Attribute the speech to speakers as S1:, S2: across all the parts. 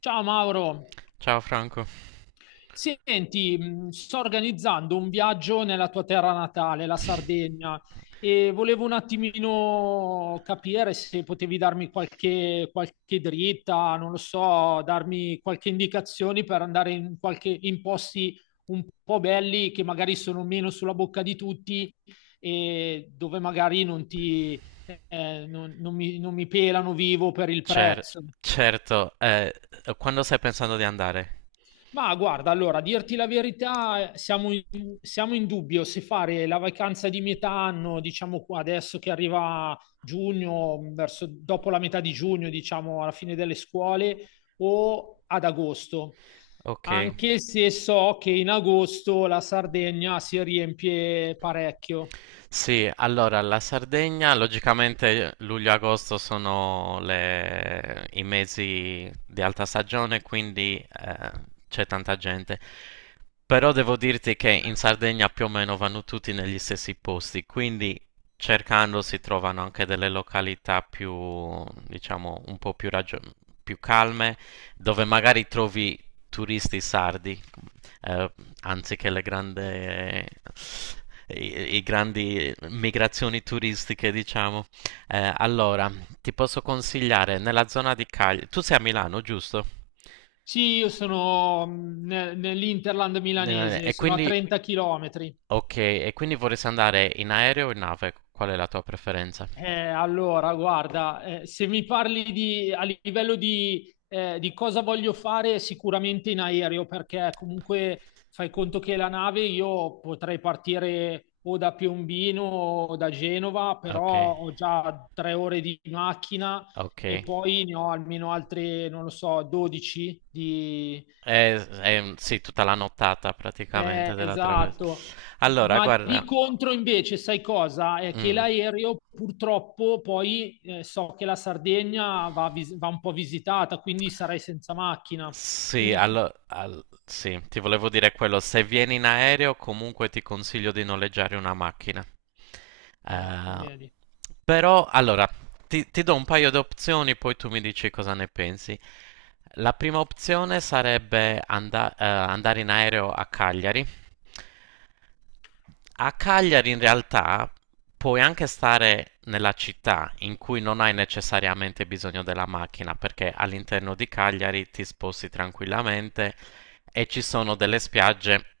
S1: Ciao Mauro,
S2: Ciao Franco.
S1: senti, sto organizzando un viaggio nella tua terra natale, la Sardegna, e volevo un attimino capire se potevi darmi qualche dritta, non lo so, darmi qualche indicazione per andare in, qualche, in posti un po' belli che magari sono meno sulla bocca di tutti e dove magari non ti, non mi pelano vivo per il
S2: Cer-
S1: prezzo.
S2: certo, quando stai pensando di andare?
S1: Ma guarda, allora, a dirti la verità, siamo in dubbio se fare la vacanza di metà anno, diciamo qua adesso che arriva giugno, verso, dopo la metà di giugno, diciamo alla fine delle scuole, o ad agosto.
S2: Ok.
S1: Anche se so che in agosto la Sardegna si riempie parecchio.
S2: Sì, allora la Sardegna, logicamente luglio e agosto sono i mesi di alta stagione, quindi eh, c'è tanta gente. Però devo dirti che in Sardegna più o meno vanno tutti negli stessi posti, quindi cercando si trovano anche delle località più, diciamo, un po' più, più calme, dove magari trovi turisti sardi, eh, anziché le grandi, i grandi migrazioni turistiche, diciamo. Allora, ti posso consigliare nella zona di Cagliari. Tu sei a Milano, giusto?
S1: Sì, io sono nell'Interland
S2: Eh,
S1: milanese,
S2: E
S1: sono a
S2: quindi,
S1: 30 km.
S2: ok, e quindi vorresti andare in aereo o in nave? Qual è la tua preferenza?
S1: Allora, guarda, se mi parli di, a livello di cosa voglio fare, sicuramente in aereo, perché comunque fai conto che la nave io potrei partire o da Piombino o da Genova,
S2: Ok,
S1: però ho già 3 ore di macchina e
S2: ok.
S1: poi ne ho almeno altre, non lo so, 12 di.
S2: Sì, tutta la nottata praticamente
S1: Eh,
S2: della traversa.
S1: esatto.
S2: Allora,
S1: Ma
S2: guarda,
S1: di contro invece, sai cosa? È che
S2: mm.
S1: l'aereo purtroppo poi so che la Sardegna va, va un po' visitata, quindi sarei senza macchina.
S2: Sì,
S1: Quindi,
S2: sì, ti volevo dire quello, se vieni in aereo comunque ti consiglio di noleggiare una macchina.
S1: ecco,
S2: Eh,
S1: vedi.
S2: però, allora, ti do un paio di opzioni, poi tu mi dici cosa ne pensi. La prima opzione sarebbe andare in aereo a Cagliari. A Cagliari in realtà puoi anche stare nella città in cui non hai necessariamente bisogno della macchina, perché all'interno di Cagliari ti sposti tranquillamente e ci sono delle spiagge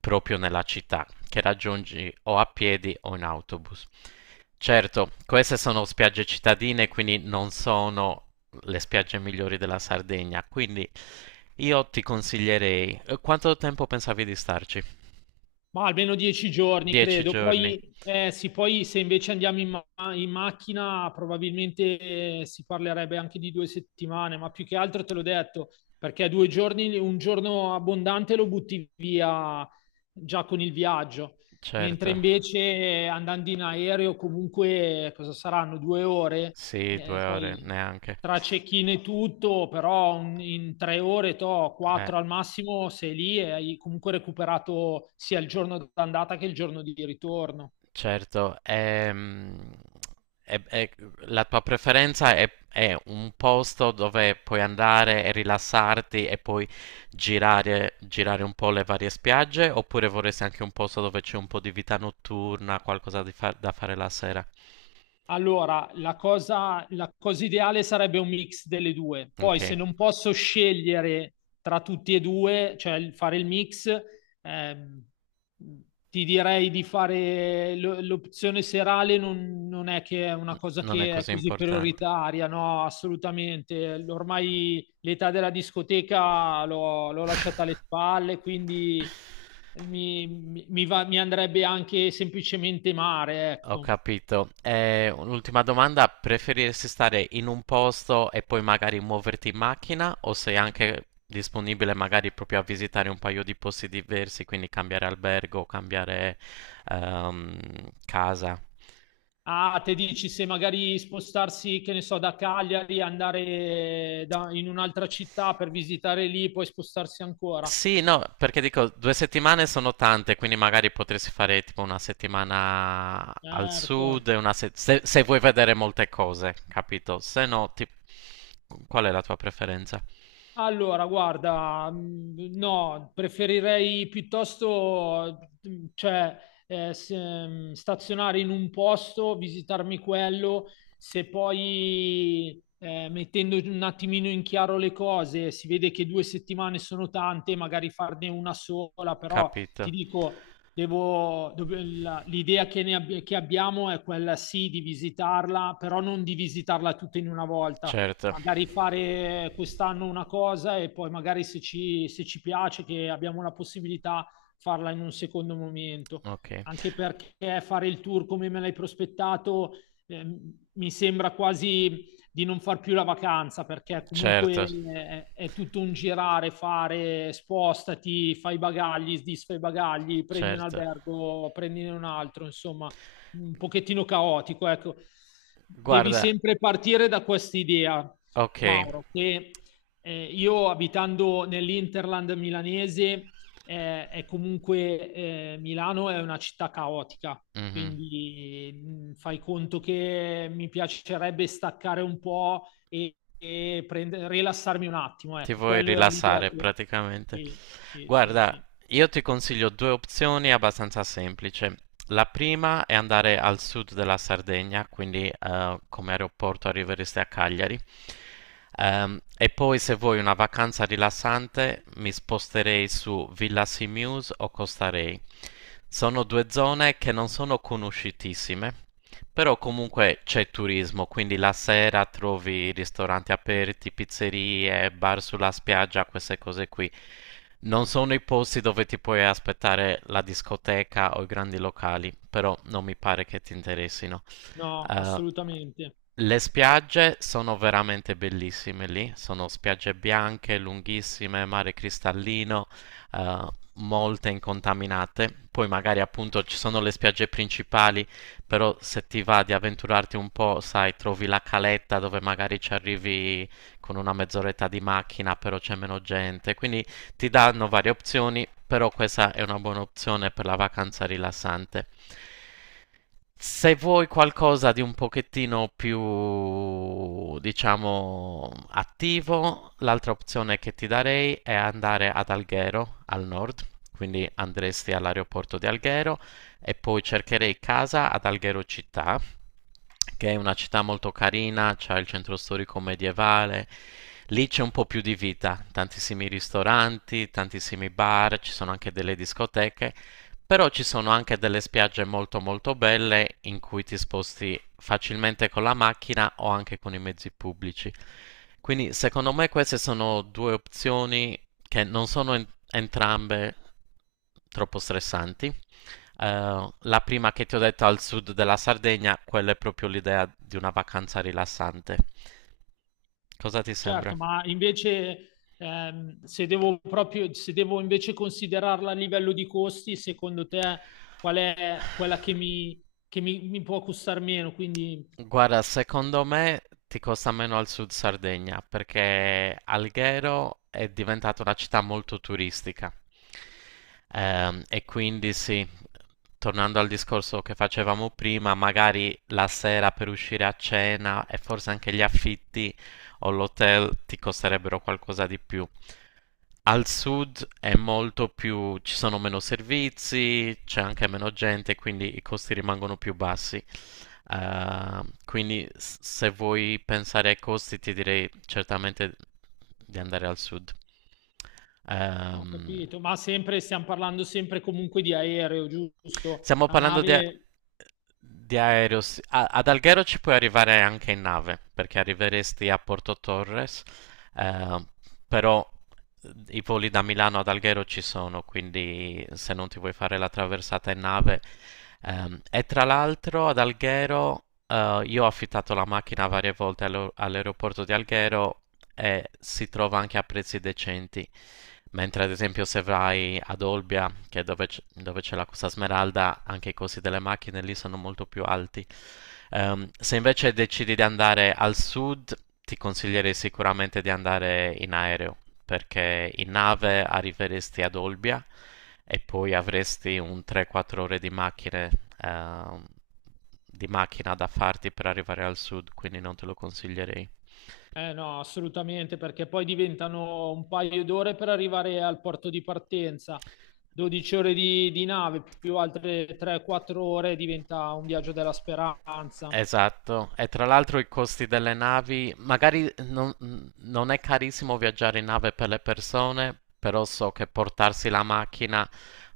S2: proprio nella città che raggiungi o a piedi o in autobus. Certo, queste sono spiagge cittadine, quindi non sono le spiagge migliori della Sardegna, quindi io ti consiglierei. Quanto tempo pensavi di starci?
S1: Ma almeno 10 giorni,
S2: Dieci
S1: credo.
S2: giorni,
S1: Poi, sì, poi se invece andiamo in, in macchina, probabilmente si parlerebbe anche di 2 settimane, ma più che altro te l'ho detto, perché 2 giorni, un giorno abbondante lo butti via già con il viaggio, mentre
S2: certo.
S1: invece andando in aereo comunque cosa saranno 2 ore?
S2: Sì,
S1: Eh,
S2: due ore
S1: poi
S2: neanche.
S1: tra cecchine e tutto, però in 3 ore, to,
S2: Eh,
S1: quattro al massimo, sei lì e hai comunque recuperato sia il giorno d'andata che il giorno di ritorno.
S2: certo, è- è- la tua preferenza è un posto dove puoi andare e rilassarti e poi girare, girare un po' le varie spiagge, oppure vorresti anche un posto dove c'è un po' di vita notturna, qualcosa di da fare la sera?
S1: Allora, la cosa ideale sarebbe un mix delle due.
S2: Ok,
S1: Poi, se non posso scegliere tra tutti e due, cioè fare il mix, ehm, ti direi di fare l'opzione serale, non è che è una cosa
S2: non è
S1: che è
S2: così
S1: così
S2: importante.
S1: prioritaria, no, assolutamente. Ormai l'età della discoteca l'ho lasciata alle spalle, quindi mi andrebbe anche semplicemente mare,
S2: Ho
S1: ecco.
S2: capito. Un'ultima domanda, preferiresti stare in un posto e poi magari muoverti in macchina, o sei anche disponibile magari proprio a visitare un paio di posti diversi, quindi cambiare albergo, cambiare ehm, casa?
S1: Ah, te dici se magari spostarsi, che ne so, da Cagliari, andare in un'altra città per visitare lì, poi spostarsi ancora.
S2: Sì, no, perché dico, due settimane sono tante, quindi magari potresti fare tipo una settimana al
S1: Certo.
S2: sud, e una se, se vuoi vedere molte cose, capito? Se no, ti- qual è la tua preferenza?
S1: Allora, guarda, no, preferirei piuttosto, cioè, stazionare in un posto, visitarmi quello, se poi, mettendo un attimino in chiaro le cose, si vede che 2 settimane sono tante, magari farne una sola, però ti
S2: Capito,
S1: dico, l'idea che, che abbiamo è quella sì di visitarla, però non di visitarla tutta in una volta
S2: certo.
S1: magari fare quest'anno una cosa e poi magari se ci piace che abbiamo la possibilità farla in un secondo momento.
S2: Ok,
S1: Anche perché fare il tour come me l'hai prospettato eh, mi sembra quasi di non far più la vacanza perché comunque
S2: certo,
S1: è tutto un girare, fare, spostati, fai i bagagli, disfai i bagagli, prendi un
S2: certo.
S1: albergo, prendine un altro, insomma, un pochettino caotico, ecco. Devi
S2: Guarda,
S1: sempre partire da questa idea
S2: ok,
S1: Mauro, che io abitando nell'Interland milanese, è comunque Milano è una città caotica,
S2: mhm.
S1: quindi fai conto che mi piacerebbe staccare un po' e rilassarmi un attimo,
S2: Ti
S1: ecco,
S2: vuoi
S1: quello è l'idea
S2: rilassare
S1: che...
S2: praticamente.
S1: Sì, sì, sì,
S2: Guarda,
S1: sì.
S2: io ti consiglio due opzioni abbastanza semplici. La prima è andare al sud della Sardegna, quindi come aeroporto arriveresti a Cagliari. E poi se vuoi una vacanza rilassante mi sposterei su Villa Simius o Costa Rey. Sono due zone che non sono conosciutissime, però comunque c'è turismo, quindi la sera trovi ristoranti aperti, pizzerie, bar sulla spiaggia, queste cose qui. Non sono i posti dove ti puoi aspettare la discoteca o i grandi locali, però non mi pare che ti interessino.
S1: No,
S2: Eh,
S1: assolutamente.
S2: le spiagge sono veramente bellissime lì, sono spiagge bianche, lunghissime, mare cristallino, eh, molte incontaminate. Poi magari appunto ci sono le spiagge principali, però se ti va di avventurarti un po', sai, trovi la caletta dove magari ci arrivi con una mezz'oretta di macchina, però c'è meno gente. Quindi ti danno varie opzioni, però questa è una buona opzione per la vacanza rilassante. Se vuoi qualcosa di un pochettino più, diciamo, attivo, l'altra opzione che ti darei è andare ad Alghero, al nord, quindi andresti all'aeroporto di Alghero e poi cercherei casa ad Alghero città, che è una città molto carina, c'è il centro storico medievale, lì c'è un po' più di vita, tantissimi ristoranti, tantissimi bar, ci sono anche delle discoteche, però ci sono anche delle spiagge molto molto belle in cui ti sposti facilmente con la macchina o anche con i mezzi pubblici. Quindi secondo me queste sono due opzioni che non sono entrambe troppo stressanti. La prima che ti ho detto al sud della Sardegna, quella è proprio l'idea di una vacanza rilassante. Cosa ti sembra?
S1: Certo, ma invece se devo proprio, se devo invece considerarla a livello di costi, secondo te qual è quella che mi può costare meno? Quindi
S2: Guarda, secondo me ti costa meno al sud Sardegna, perché Alghero è diventata una città molto turistica. E quindi sì, tornando al discorso che facevamo prima, magari la sera per uscire a cena e forse anche gli affitti o l'hotel ti costerebbero qualcosa di più. Al sud è molto più, ci sono meno servizi, c'è anche meno gente, quindi i costi rimangono più bassi. Eh, quindi se vuoi pensare ai costi, ti direi certamente di andare al sud.
S1: ho
S2: Ehm,
S1: capito, ma sempre stiamo parlando sempre comunque di aereo, giusto?
S2: Stiamo
S1: La
S2: parlando di,
S1: nave,
S2: di aereo. Sì. Ad Alghero ci puoi arrivare anche in nave, perché arriveresti a Porto Torres, eh, però i voli da Milano ad Alghero ci sono, quindi se non ti vuoi fare la traversata in nave. Ehm, e tra l'altro ad Alghero, io ho affittato la macchina varie volte all'aeroporto di Alghero e si trova anche a prezzi decenti. Mentre ad esempio se vai ad Olbia, che è dove, dove c'è la Costa Smeralda, anche i costi delle macchine lì sono molto più alti. Se invece decidi di andare al sud, ti consiglierei sicuramente di andare in aereo, perché in nave arriveresti ad Olbia e poi avresti un 3-4 ore di macchine, ehm, di macchina da farti per arrivare al sud, quindi non te lo consiglierei.
S1: eh no, assolutamente, perché poi diventano un paio d'ore per arrivare al porto di partenza. 12 ore di nave più altre 3-4 ore diventa un viaggio della speranza.
S2: Esatto, e tra l'altro i costi delle navi, magari non, non è carissimo viaggiare in nave per le persone, però so che portarsi la macchina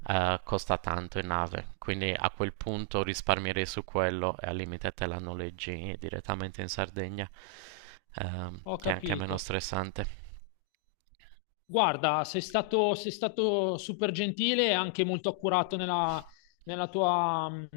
S2: costa tanto in nave, quindi a quel punto risparmierei su quello e al limite te la noleggi direttamente in Sardegna,
S1: Ho
S2: che è anche meno
S1: capito.
S2: stressante.
S1: Guarda, sei stato super gentile e anche molto accurato nella tua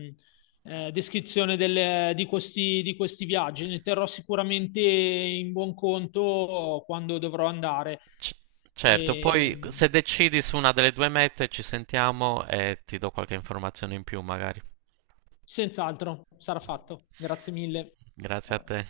S1: descrizione di questi viaggi. Ne terrò sicuramente in buon conto quando dovrò andare.
S2: C- certo,
S1: E,
S2: poi se decidi su una delle due mete ci sentiamo e ti do qualche informazione in più magari.
S1: senz'altro sarà fatto. Grazie mille.
S2: Grazie a te.